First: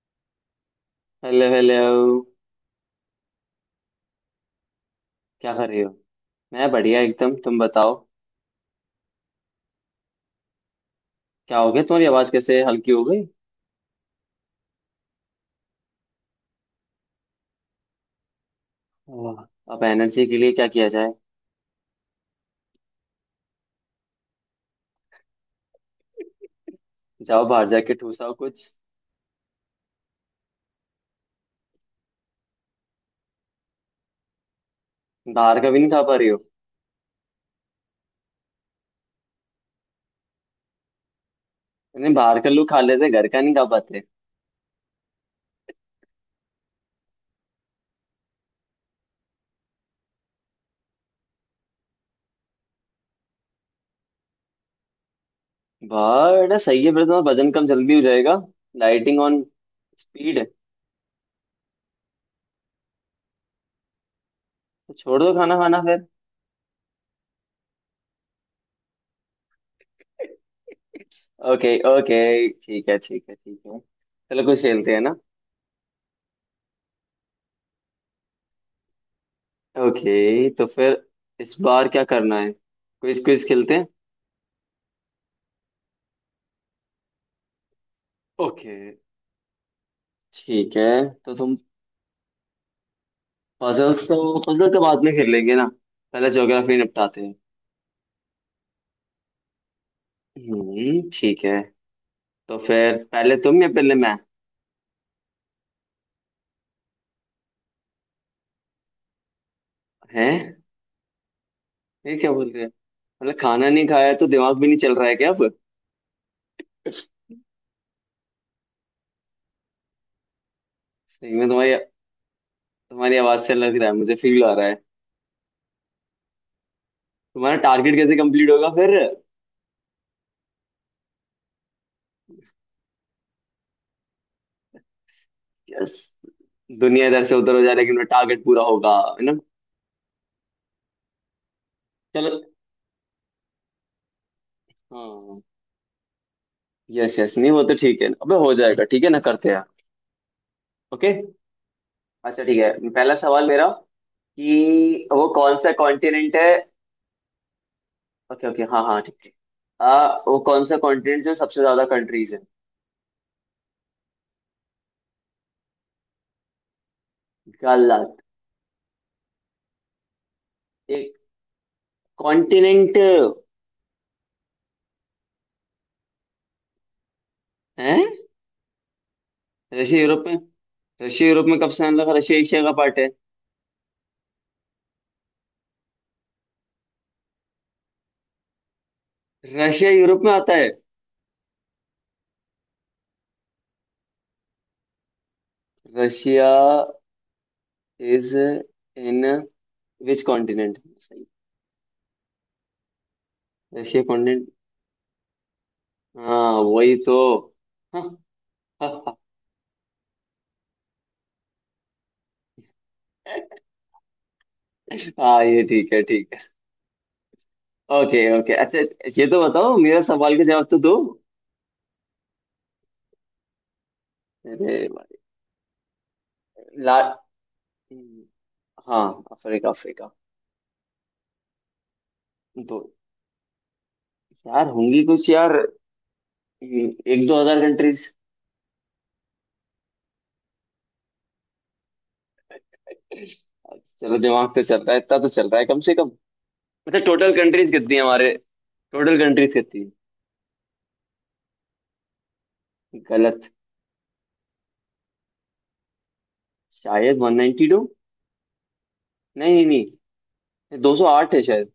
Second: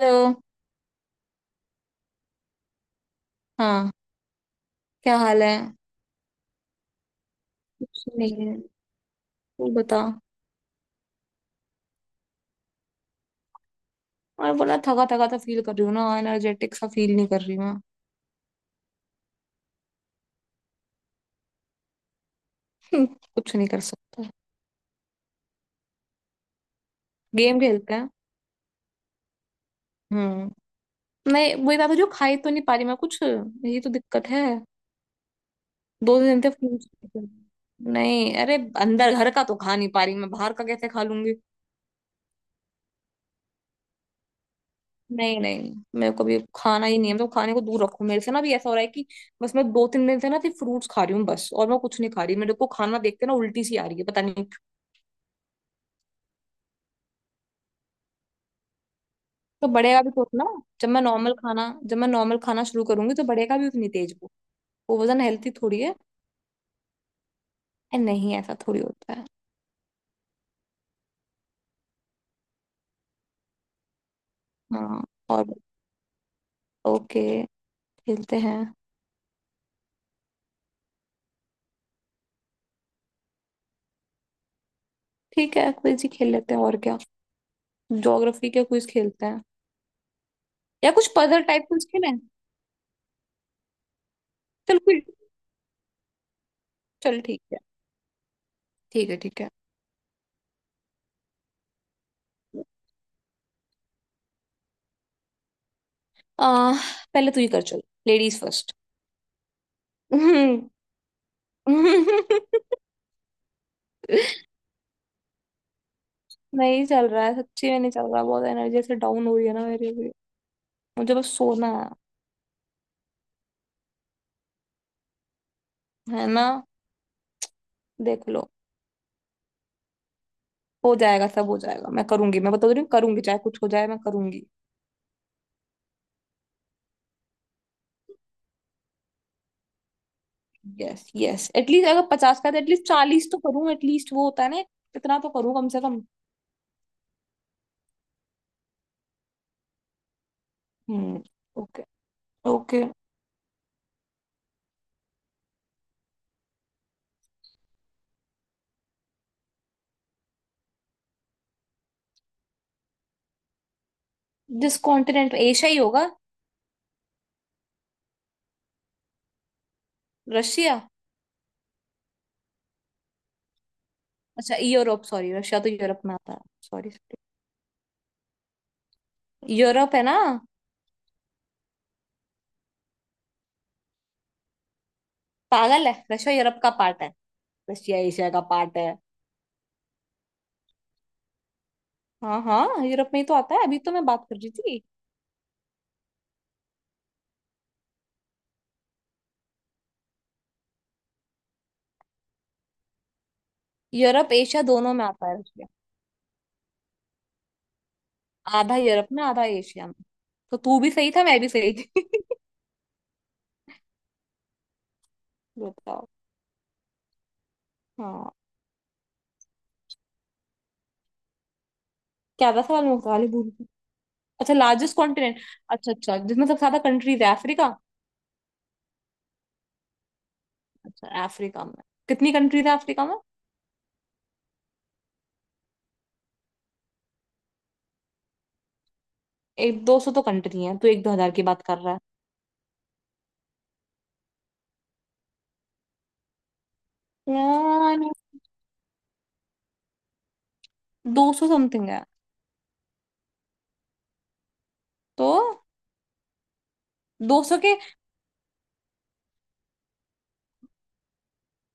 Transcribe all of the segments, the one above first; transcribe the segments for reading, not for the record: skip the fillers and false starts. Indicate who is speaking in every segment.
Speaker 1: Hello.
Speaker 2: Hello hello.
Speaker 1: हाँ। क्या हाल
Speaker 2: क्या
Speaker 1: है?
Speaker 2: कर रही हो? मैं बढ़िया एकदम, तुम बताओ।
Speaker 1: कुछ नहीं है। तू बता।
Speaker 2: क्या हो गया, तुम्हारी आवाज कैसे हल्की हो गई?
Speaker 1: और बोला, थका थका तो फील कर रही हूँ ना, एनर्जेटिक सा फील नहीं कर रही मैं।
Speaker 2: आह, अब एनर्जी के लिए क्या किया जाए?
Speaker 1: हम्म, कुछ नहीं कर सकता।
Speaker 2: जाओ
Speaker 1: गेम
Speaker 2: बाहर जाके
Speaker 1: खेलते हैं।
Speaker 2: ठूसाओ कुछ।
Speaker 1: हम्म। नहीं, वही बात है, जो खाई तो नहीं पा रही मैं कुछ, ये तो दिक्कत है।
Speaker 2: बाहर का भी नहीं खा पा
Speaker 1: दो
Speaker 2: रही
Speaker 1: दिन
Speaker 2: हो?
Speaker 1: से फोन चलाती हूँ। नहीं, अरे। अंदर घर का तो खा नहीं पा रही, मैं बाहर का कैसे खा लूंगी?
Speaker 2: नहीं, बाहर का लोग खा लेते, घर का नहीं खा पाते।
Speaker 1: नहीं, नहीं। मेरे को भी खाना ही नहीं है, तो खाने को दूर रखो मेरे से, ना भी ऐसा हो रहा है कि। बस मैं दो तीन दिन से ना सिर्फ फ्रूट्स खा रही हूँ, बस और मैं कुछ नहीं खा रही। मेरे को खाना देखते ना उल्टी सी आ रही है, पता नहीं।
Speaker 2: बड़ा सही है, फिर तुम्हारा वजन कम जल्दी हो जाएगा। Lighting on.
Speaker 1: तो बढ़ेगा भी तो
Speaker 2: स्पीड।
Speaker 1: उतना। जब मैं नॉर्मल खाना शुरू करूंगी तो बढ़ेगा भी उतनी तेज वो।
Speaker 2: तो
Speaker 1: वो वजन
Speaker 2: छोड़ दो
Speaker 1: हेल्थी
Speaker 2: खाना खाना
Speaker 1: थोड़ी है।
Speaker 2: फिर।
Speaker 1: ए, नहीं ऐसा थोड़ी होता है।
Speaker 2: Okay okay. ठीक है ठीक है ठीक है, चलो कुछ खेलते हैं
Speaker 1: हाँ।
Speaker 2: ना।
Speaker 1: और, ओके, खेलते हैं।
Speaker 2: ओके तो फिर इस बार क्या करना है? क्विज क्विज खेलते हैं?
Speaker 1: ठीक है, क्विज ही खेल लेते हैं और क्या। ज्योग्राफी के
Speaker 2: ओके
Speaker 1: क्विज खेलते हैं।
Speaker 2: ठीक है।
Speaker 1: या कुछ
Speaker 2: तो
Speaker 1: पजल
Speaker 2: तुम
Speaker 1: टाइप क्विज खेलें?
Speaker 2: पजल्स तो पजल
Speaker 1: चल
Speaker 2: तो बाद
Speaker 1: क्विज।
Speaker 2: में खेल लेंगे ना, पहले ज्योग्राफी निपटाते
Speaker 1: चल
Speaker 2: हैं।
Speaker 1: ठीक है। ठीक है, ठीक है।
Speaker 2: हम्म, ठीक है। तो फिर पहले तुम या पहले मैं?
Speaker 1: आ, पहले तू ही कर, चल लेडीज फर्स्ट।
Speaker 2: हैं? ये क्या बोल रहे हैं? मतलब खाना नहीं खाया तो दिमाग भी नहीं चल रहा है क्या अब?
Speaker 1: नहीं चल रहा है, सच्ची में नहीं चल रहा, बहुत एनर्जी से डाउन हो रही है ना, मेरी भी। मुझे बस
Speaker 2: सही में
Speaker 1: सोना
Speaker 2: तुम्हारी
Speaker 1: है।
Speaker 2: तुम्हारी आवाज से लग रहा है, मुझे फील आ रहा है।
Speaker 1: है ना।
Speaker 2: तुम्हारा टारगेट कैसे
Speaker 1: देख लो।
Speaker 2: कंप्लीट होगा फिर?
Speaker 1: हो जाएगा, सब हो जाएगा। मैं करूंगी, मैं बता रही हूँ करूंगी, चाहे कुछ हो जाए मैं करूंगी।
Speaker 2: यस, दुनिया इधर से उधर हो जाए लेकिन टारगेट पूरा होगा, है ना?
Speaker 1: यस, यस, एटलीस्ट अगर
Speaker 2: चलो।
Speaker 1: 50 का है एटलीस्ट 40 तो करूँ, एटलीस्ट वो होता है ना। इतना तो
Speaker 2: हाँ,
Speaker 1: करूँ, कम से कम।
Speaker 2: यस यस, नहीं वो तो ठीक है, अबे हो जाएगा ठीक है ना, करते हैं। ओके।
Speaker 1: हम्म। ओके,
Speaker 2: अच्छा ठीक
Speaker 1: ओके।
Speaker 2: है, पहला सवाल मेरा कि वो कौन सा कॉन्टिनेंट है। ओके ओके, हाँ हाँ ठीक है। वो कौन सा कॉन्टिनेंट जो सबसे ज्यादा कंट्रीज है?
Speaker 1: जिस कॉन्टिनेंट एशिया ही होगा।
Speaker 2: गलत।
Speaker 1: रशिया।
Speaker 2: एक कॉन्टिनेंट
Speaker 1: अच्छा, यूरोप, सॉरी, रशिया तो यूरोप में आता है। Sorry, sorry.
Speaker 2: है।
Speaker 1: यूरोप
Speaker 2: रशिया
Speaker 1: है ना।
Speaker 2: यूरोप में? रशिया यूरोप में कब से आने लगा, रशिया एशिया का पार्ट है।
Speaker 1: पागल है, रशिया यूरोप का पार्ट है। रशिया एशिया का पार्ट है।
Speaker 2: रशिया यूरोप में आता है?
Speaker 1: हाँ, हाँ, यूरोप में ही तो आता है, अभी तो मैं बात कर रही थी।
Speaker 2: Russia is in which continent, सही। Russia
Speaker 1: Europe
Speaker 2: continent.
Speaker 1: एशिया दोनों में आता है।
Speaker 2: हाँ वही तो। हाँ।
Speaker 1: आधा यूरोप
Speaker 2: हाँ।
Speaker 1: में, आधा एशिया में। तो तू भी सही था, मैं भी सही थी।
Speaker 2: हाँ, ये ठीक है
Speaker 1: बताओ।
Speaker 2: ठीक है। ओके
Speaker 1: हाँ।
Speaker 2: ओके। अच्छा, ये तो बताओ, मेरा सवाल का जवाब तो दो।
Speaker 1: क्या था सवाल, मैं सवाल ही भूल गई। अच्छा,
Speaker 2: अरे
Speaker 1: लार्जेस्ट
Speaker 2: भाई,
Speaker 1: कॉन्टिनेंट। अच्छा, अच्छा, जिसमें सबसे ज्यादा
Speaker 2: ला।
Speaker 1: कंट्रीज है, अफ्रीका।
Speaker 2: हाँ, अफ्रीका अफ्रीका।
Speaker 1: अच्छा, अफ्रीका में। कितनी कंट्रीज है
Speaker 2: तो
Speaker 1: अफ्रीका में?
Speaker 2: यार होंगी कुछ यार, एक दो हजार कंट्रीज।
Speaker 1: एक दो सौ तो कंट्री है, तू एक दो हजार की बात कर रहा है।
Speaker 2: चलो दिमाग तो चल रहा है, इतना तो चल रहा है कम से कम। मतलब टोटल कंट्रीज कितनी
Speaker 1: यार,
Speaker 2: है हमारे? टोटल कंट्रीज कितनी
Speaker 1: दो सौ समथिंग है।
Speaker 2: है? गलत।
Speaker 1: तो
Speaker 2: शायद वन
Speaker 1: दो सौ
Speaker 2: नाइनटी
Speaker 1: के।
Speaker 2: टू। नहीं नहीं नहीं, दो सौ आठ है शायद।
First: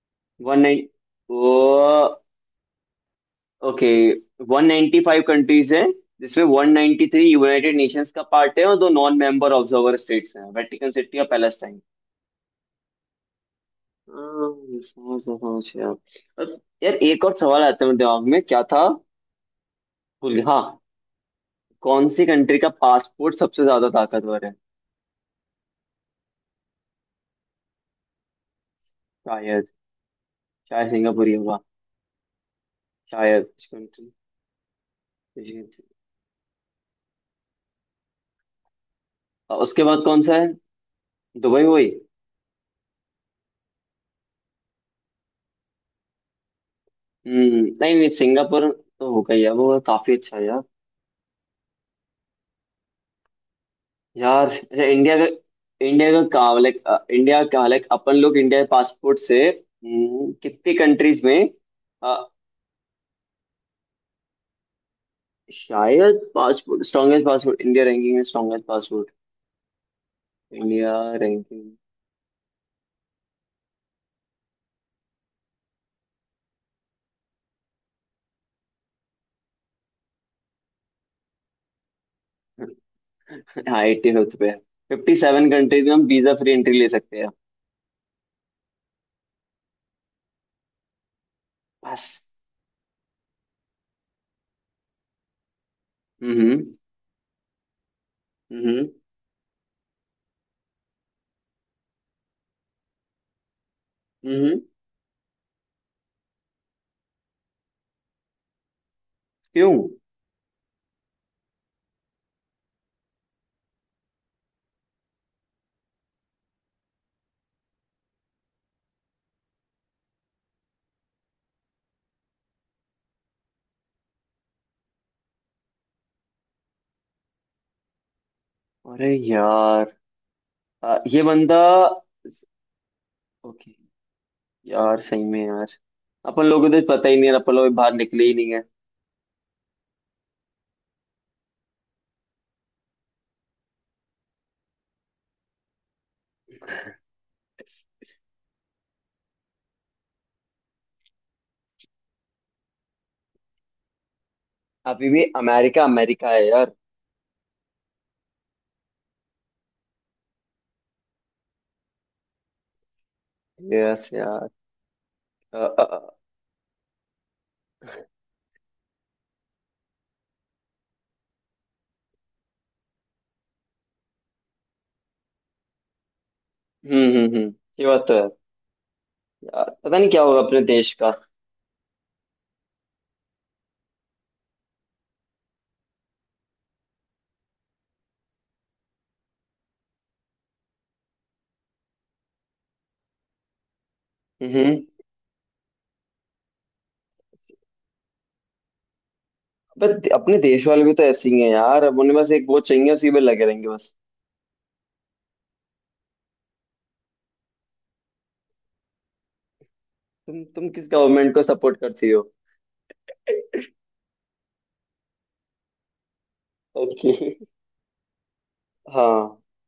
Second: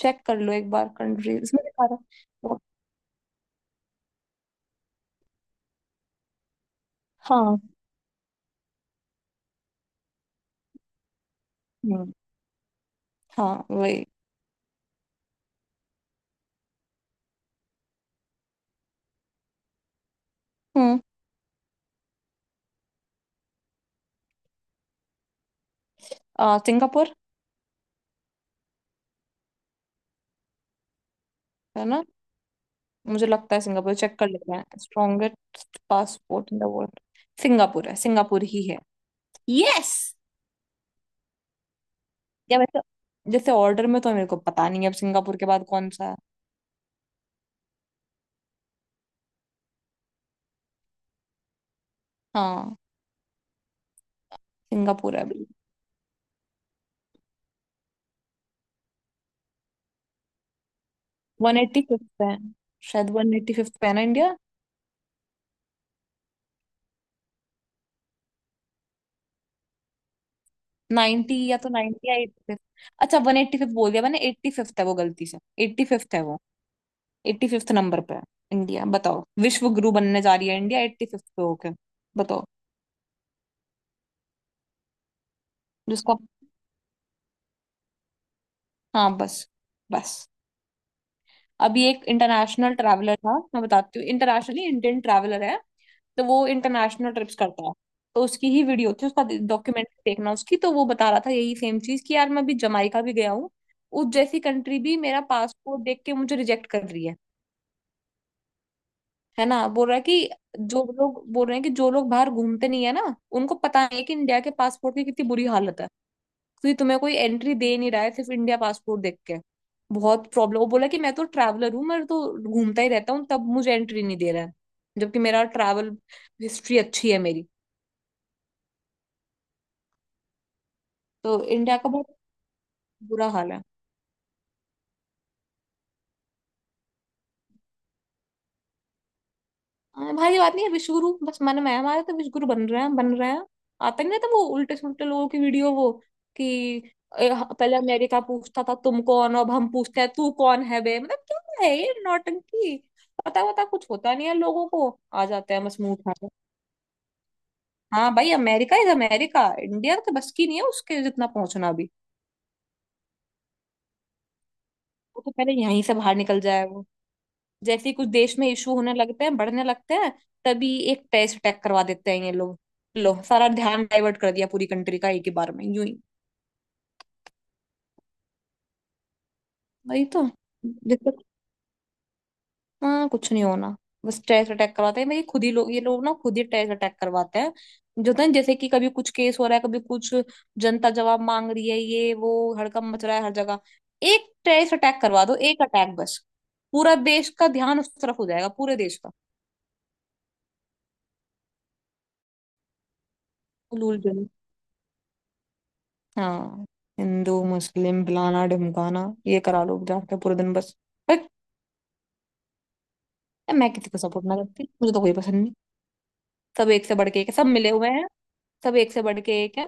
Speaker 1: चेक कर लो
Speaker 2: वन
Speaker 1: एक
Speaker 2: नाइन
Speaker 1: बार, कंट्री
Speaker 2: ओ।
Speaker 1: इसमें दिखा रहा है।
Speaker 2: ओके। 195 कंट्रीज हैं जिसमें 193
Speaker 1: हाँ।
Speaker 2: यूनाइटेड नेशंस का पार्ट है, और दो नॉन मेंबर ऑब्जर्वर स्टेट्स हैं, वेटिकन सिटी और पैलेस्टाइन।
Speaker 1: हम्म, हाँ वही।
Speaker 2: हाँ, समझ गया, समझ गया। अब यार एक और सवाल आता है, मेरे दिमाग में क्या था, भूल गया। हाँ,
Speaker 1: हम्म।
Speaker 2: कौन सी कंट्री का पासपोर्ट सबसे ज्यादा ताकतवर है?
Speaker 1: सिंगापुर।
Speaker 2: शायद, शायद सिंगापुर ही होगा।
Speaker 1: है ना। मुझे
Speaker 2: शायद
Speaker 1: लगता है
Speaker 2: कुछ
Speaker 1: सिंगापुर,
Speaker 2: country,
Speaker 1: चेक कर लेते हैं,
Speaker 2: कुछ
Speaker 1: strongest
Speaker 2: country।
Speaker 1: Passport in the world. Singapore है, सिंगापुर ही है।
Speaker 2: और उसके
Speaker 1: यस।
Speaker 2: बाद कौन सा है, दुबई हुई?
Speaker 1: या वैसे। जैसे ऑर्डर में तो मेरे को पता नहीं है, अब सिंगापुर के बाद कौन सा है।
Speaker 2: हम्म। नहीं नहीं, सिंगापुर तो होगा ही है, वो काफी अच्छा है।
Speaker 1: हाँ।
Speaker 2: यार अच्छा, इंडिया
Speaker 1: सिंगापुर है
Speaker 2: का,
Speaker 1: अभी।
Speaker 2: इंडिया का कहाँ लाइक, इंडिया का लाइक अपन लोग इंडिया पासपोर्ट से, कितनी कंट्रीज में?
Speaker 1: 185th पे
Speaker 2: अ,
Speaker 1: है। शायद 185th पे है ना, इंडिया।
Speaker 2: शायद passport strongest passport India ranking में, स्ट्रॉन्गेस्ट पासपोर्ट इंडिया
Speaker 1: 90 या तो
Speaker 2: रैंकिंग।
Speaker 1: 90 या 85th। अच्छा, 185th बोल दिया मैंने, 85th है वो, गलती से। 85th है वो। 85th नंबर पे है। इंडिया बताओ, विश्व गुरु बनने जा रही है, इंडिया एट्टी फिफ्थ पे होके। बताओ।
Speaker 2: हाँ एट्टी फिफ्थ पे है। फिफ्टी सेवन कंट्रीज में हम
Speaker 1: जिसको।
Speaker 2: वीजा फ्री एंट्री ले सकते हैं।
Speaker 1: हाँ, बस। बस। अभी एक
Speaker 2: बस।
Speaker 1: इंटरनेशनल ट्रैवलर था, मैं बताती हूँ, इंटरनेशनली इंडियन ट्रैवलर है। तो वो
Speaker 2: हम्म
Speaker 1: इंटरनेशनल ट्रिप्स करता है। तो उसकी ही
Speaker 2: हम्म
Speaker 1: वीडियो थी, उसका डॉक्यूमेंट देखना उसकी, तो वो बता रहा था यही सेम चीज कि यार, मैं अभी जमाइका भी गया हूँ। उस जैसी
Speaker 2: हम्म।
Speaker 1: कंट्री भी मेरा पासपोर्ट देख के मुझे रिजेक्ट कर रही है। है ना,
Speaker 2: क्यों?
Speaker 1: बोल रहा है कि जो लोग बोल रहे हैं, कि जो लोग बाहर घूमते नहीं है ना, उनको पता नहीं है कि इंडिया के पासपोर्ट की कितनी बुरी हालत है। क्योंकि तुम्हें कोई एंट्री दे नहीं रहा है, सिर्फ इंडिया पासपोर्ट देख के। बहुत प्रॉब्लम, वो बोला कि मैं तो ट्रैवलर हूँ, मैं तो घूमता ही रहता हूँ, तब मुझे एंट्री नहीं दे रहा है। जबकि मेरा ट्रैवल हिस्ट्री अच्छी है मेरी।
Speaker 2: अरे यार, ये
Speaker 1: तो
Speaker 2: बंदा।
Speaker 1: इंडिया का बहुत बुरा हाल है।
Speaker 2: ओके। यार सही में यार, अपन लोगों को तो पता ही नहीं है, अपन लोग बाहर निकले ही नहीं।
Speaker 1: हाँ, भाई, ये बात नहीं है, विश्वगुरु बस मन में है हमारे, तो विश्वगुरु बन रहे हैं, बन रहे हैं। आता ही नहीं था वो उल्टे सुल्टे लोगों की वीडियो वो, कि ए, पहले अमेरिका पूछता था तुम कौन हो, अब हम पूछते हैं तू कौन है बे, मतलब क्या है ये नौटंकी। पता वता कुछ होता नहीं है लोगों को,
Speaker 2: अभी भी
Speaker 1: आ जाते हैं बस
Speaker 2: अमेरिका
Speaker 1: मुंह उठा।
Speaker 2: अमेरिका है यार।
Speaker 1: हाँ भाई, अमेरिका इज अमेरिका, इंडिया तो बस की नहीं है उसके जितना पहुंचना भी।
Speaker 2: यस यार।
Speaker 1: वो तो पहले
Speaker 2: अ, अ,
Speaker 1: यहीं से
Speaker 2: अ,
Speaker 1: बाहर निकल जाए वो। जैसे ही कुछ देश में इशू होने लगते हैं, बढ़ने लगते हैं, तभी एक टेररिस्ट अटैक करवा देते हैं ये लोग। लो, सारा ध्यान डाइवर्ट कर दिया पूरी कंट्री का एक ही बार में, यूं ही।
Speaker 2: हम्म। ये बात तो है। यार पता
Speaker 1: वही
Speaker 2: नहीं क्या
Speaker 1: तो।
Speaker 2: होगा अपने देश का।
Speaker 1: हाँ, कुछ नहीं होना। बस टेरर अटैक करवाते हैं भाई, खुद ही लोग, ये लोग ना खुद ही टेरर अटैक करवाते हैं। जो होता है ना, जैसे कि कभी कुछ केस हो रहा है, कभी कुछ जनता जवाब मांग रही है, ये वो हड़कंप मच रहा है हर जगह। एक
Speaker 2: हम्म।
Speaker 1: टेरर अटैक करवा दो, एक अटैक बस। पूरा देश का ध्यान उस तरफ हो जाएगा, पूरे देश का।
Speaker 2: बट अपने देश वाले भी तो ऐसे ही हैं यार, अब उन्हें बस एक वोट चाहिए उसी में लगे रहेंगे बस।
Speaker 1: हुलूल जुलूल। हाँ। हिंदू मुस्लिम फलाना ढिमकाना ये करा लो जाके पूरे
Speaker 2: तुम
Speaker 1: दिन
Speaker 2: तुम
Speaker 1: बस।
Speaker 2: किस
Speaker 1: बट
Speaker 2: गवर्नमेंट को सपोर्ट करती हो?
Speaker 1: मैं किसी को सपोर्ट ना करती, मुझे तो कोई पसंद नहीं। सब एक से बढ़
Speaker 2: ओके।
Speaker 1: के एक है, सब मिले हुए हैं। सब एक से बढ़ के
Speaker 2: हाँ।
Speaker 1: एक है।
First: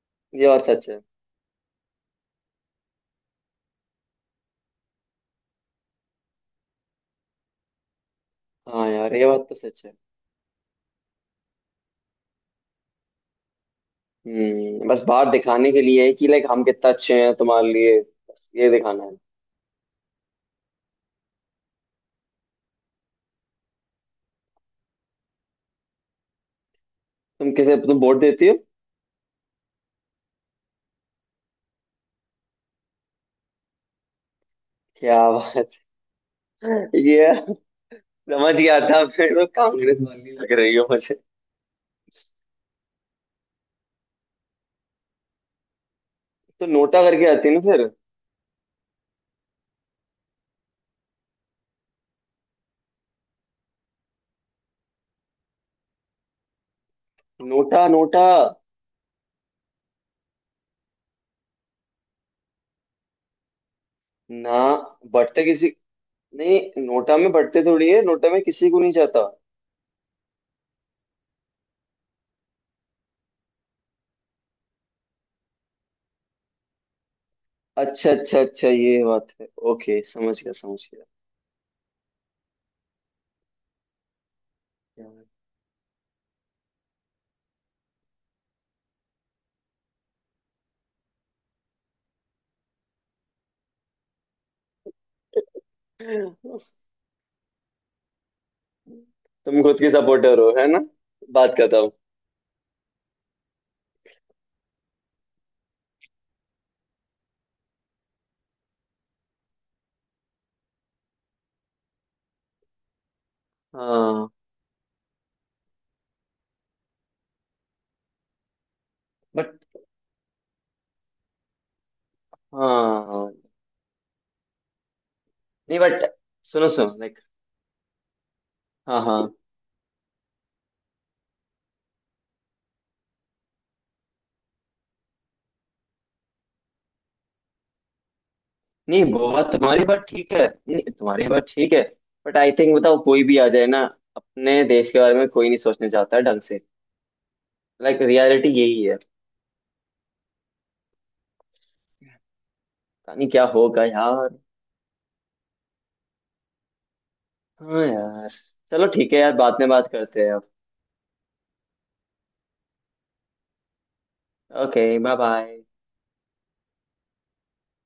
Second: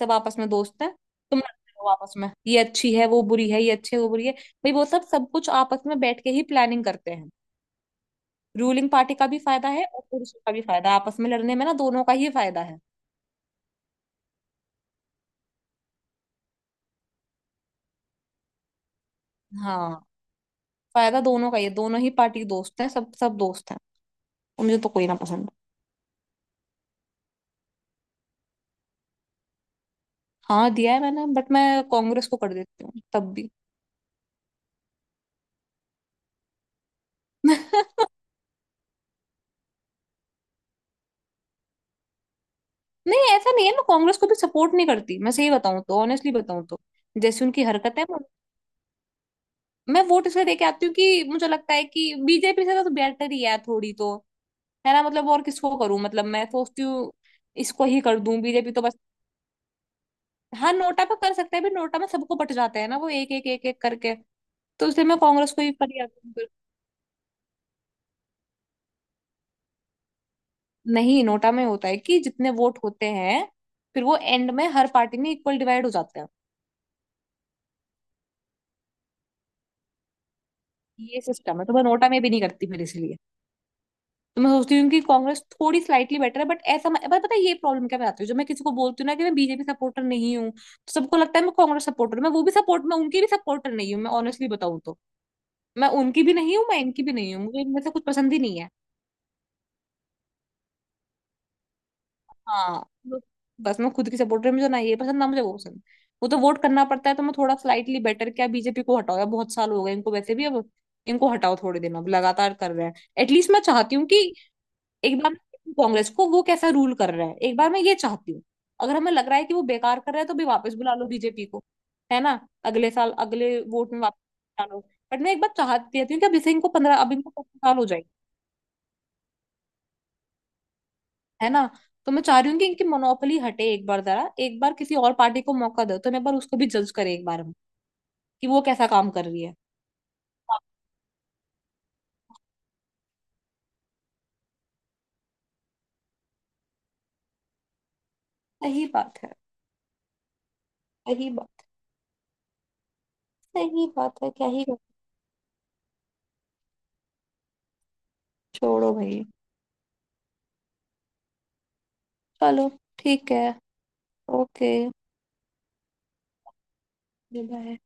Speaker 1: सब आपस
Speaker 2: ये
Speaker 1: में
Speaker 2: बात
Speaker 1: दोस्त
Speaker 2: सच
Speaker 1: हैं।
Speaker 2: है।
Speaker 1: तुम लड़ते हो आपस में, ये अच्छी है वो बुरी है, ये अच्छी है वो बुरी है, भाई वो सब, सब कुछ आपस में बैठ के ही प्लानिंग करते हैं।
Speaker 2: हाँ
Speaker 1: रूलिंग
Speaker 2: यार
Speaker 1: पार्टी
Speaker 2: ये
Speaker 1: का भी
Speaker 2: बात तो
Speaker 1: फायदा
Speaker 2: सच
Speaker 1: है
Speaker 2: है।
Speaker 1: और पुरुषों का भी फायदा है, आपस में लड़ने में ना दोनों का ही फायदा है।
Speaker 2: हम्म, बस बाहर दिखाने के लिए है कि लाइक हम कितना अच्छे हैं तुम्हारे लिए, बस ये दिखाना है।
Speaker 1: हाँ। फायदा दोनों का ही है, दोनों ही पार्टी के दोस्त हैं, सब सब दोस्त हैं। और मुझे तो कोई ना पसंद।
Speaker 2: तुम वोट देती हो?
Speaker 1: हाँ, दिया है मैंने, बट मैं कांग्रेस को कर देती हूँ तब भी।
Speaker 2: क्या बात है। ये समझ गया था, फिर वो कांग्रेस वाली लग रही हो मुझे।
Speaker 1: नहीं ऐसा नहीं है, मैं कांग्रेस को भी सपोर्ट नहीं करती, मैं सही बताऊं तो, ऑनेस्टली बताऊं
Speaker 2: तो
Speaker 1: तो
Speaker 2: नोटा करके
Speaker 1: जैसी
Speaker 2: आती है ना
Speaker 1: उनकी
Speaker 2: फिर?
Speaker 1: हरकत है मैं। मैं वोट इसलिए दे के आती हूँ कि मुझे लगता है कि बीजेपी से तो बेटर ही है थोड़ी तो, है ना, मतलब और किसको करूं, मतलब मैं सोचती हूँ
Speaker 2: नोटा
Speaker 1: इसको ही कर
Speaker 2: नोटा।
Speaker 1: दूं, बीजेपी तो बस। हाँ, नोटा पे कर सकते हैं, भी नोटा में सबको बट जाते हैं ना वो एक एक एक एक करके,
Speaker 2: ना।
Speaker 1: तो इसलिए मैं
Speaker 2: बढ़ते
Speaker 1: कांग्रेस को ही,
Speaker 2: किसी,
Speaker 1: पर
Speaker 2: नहीं नोटा में बढ़ते थोड़ी है, नोटा में किसी को नहीं जाता।
Speaker 1: नहीं, नोटा में होता है कि जितने वोट होते हैं, फिर वो एंड में हर पार्टी में इक्वल डिवाइड हो जाते हैं।
Speaker 2: अच्छा अच्छा अच्छा, ये बात है, ओके समझ गया समझ गया।
Speaker 1: ये सिस्टम है, तो मैं नोटा में भी नहीं करती फिर, इसलिए तो मैं सोचती हूँ कि कांग्रेस थोड़ी स्लाइटली बेटर है, बट ऐसा मैं पर पता है ये प्रॉब्लम, क्या मैं आती हूँ जब मैं किसी को बोलती हूँ ना कि मैं बीजेपी सपोर्टर नहीं हूँ, तो सबको लगता है मैं कांग्रेस सपोर्टर हूँ। मैं वो भी सपोर्ट, मैं उनकी भी सपोर्टर नहीं हूँ, मैं ऑनेस्टली बताऊँ तो मैं उनकी भी नहीं हूँ, मैं इनकी भी नहीं हूँ, मुझे इनमें से कुछ पसंद ही नहीं है।
Speaker 2: तुम खुद की सपोर्टर हो है ना, बात करता हूँ।
Speaker 1: हाँ, बस मैं खुद की सपोर्टर, मुझे ना ये पसंद, ना मुझे वो पसंद। वो तो वोट करना पड़ता है, तो मैं थोड़ा स्लाइटली बेटर क्या, बीजेपी को हटाओ यार, बहुत साल हो गए इनको वैसे भी अब, इनको हटाओ थोड़े दिन, अब लगातार कर रहे हैं। एटलीस्ट मैं चाहती हूँ
Speaker 2: हाँ।
Speaker 1: कि एक बार मैं कांग्रेस को, वो कैसा रूल कर रहा है, एक बार मैं ये चाहती हूँ, अगर हमें लग रहा है कि
Speaker 2: बट
Speaker 1: वो बेकार कर रहा है तो भी वापस बुला लो बीजेपी को, है ना, अगले साल
Speaker 2: हाँ,
Speaker 1: अगले वोट में वापस बुला लो। बट मैं एक बार
Speaker 2: नहीं बट,
Speaker 1: चाहती थी कि
Speaker 2: सुनो सुनो
Speaker 1: अभी
Speaker 2: लाइक,
Speaker 1: इनको 15 साल हो जाएंगे,
Speaker 2: हाँ हाँ,
Speaker 1: है ना। तो मैं चाह रही हूँ कि इनकी मोनोपोली हटे एक बार, जरा एक बार किसी और पार्टी को मौका दो, तो मैं एक बार उसको भी जज करे एक बार हम, कि वो कैसा
Speaker 2: नहीं
Speaker 1: काम कर
Speaker 2: वो
Speaker 1: रही
Speaker 2: बात,
Speaker 1: है।
Speaker 2: तुम्हारी बात ठीक है, नहीं तुम्हारी बात ठीक है। बट आई थिंक, बताओ कोई भी आ जाए ना, अपने देश के बारे में कोई नहीं सोचने चाहता है ढंग से, लाइक रियलिटी यही
Speaker 1: सही
Speaker 2: है।
Speaker 1: बात है। सही बात।
Speaker 2: पता नहीं क्या होगा
Speaker 1: सही बात
Speaker 2: यार।
Speaker 1: है, क्या ही
Speaker 2: हाँ यार। चलो
Speaker 1: छोड़ो
Speaker 2: ठीक है
Speaker 1: भाई।
Speaker 2: यार, बाद में बात करते हैं अब।
Speaker 1: चलो ठीक है। Okay
Speaker 2: okay bye bye.
Speaker 1: Bye.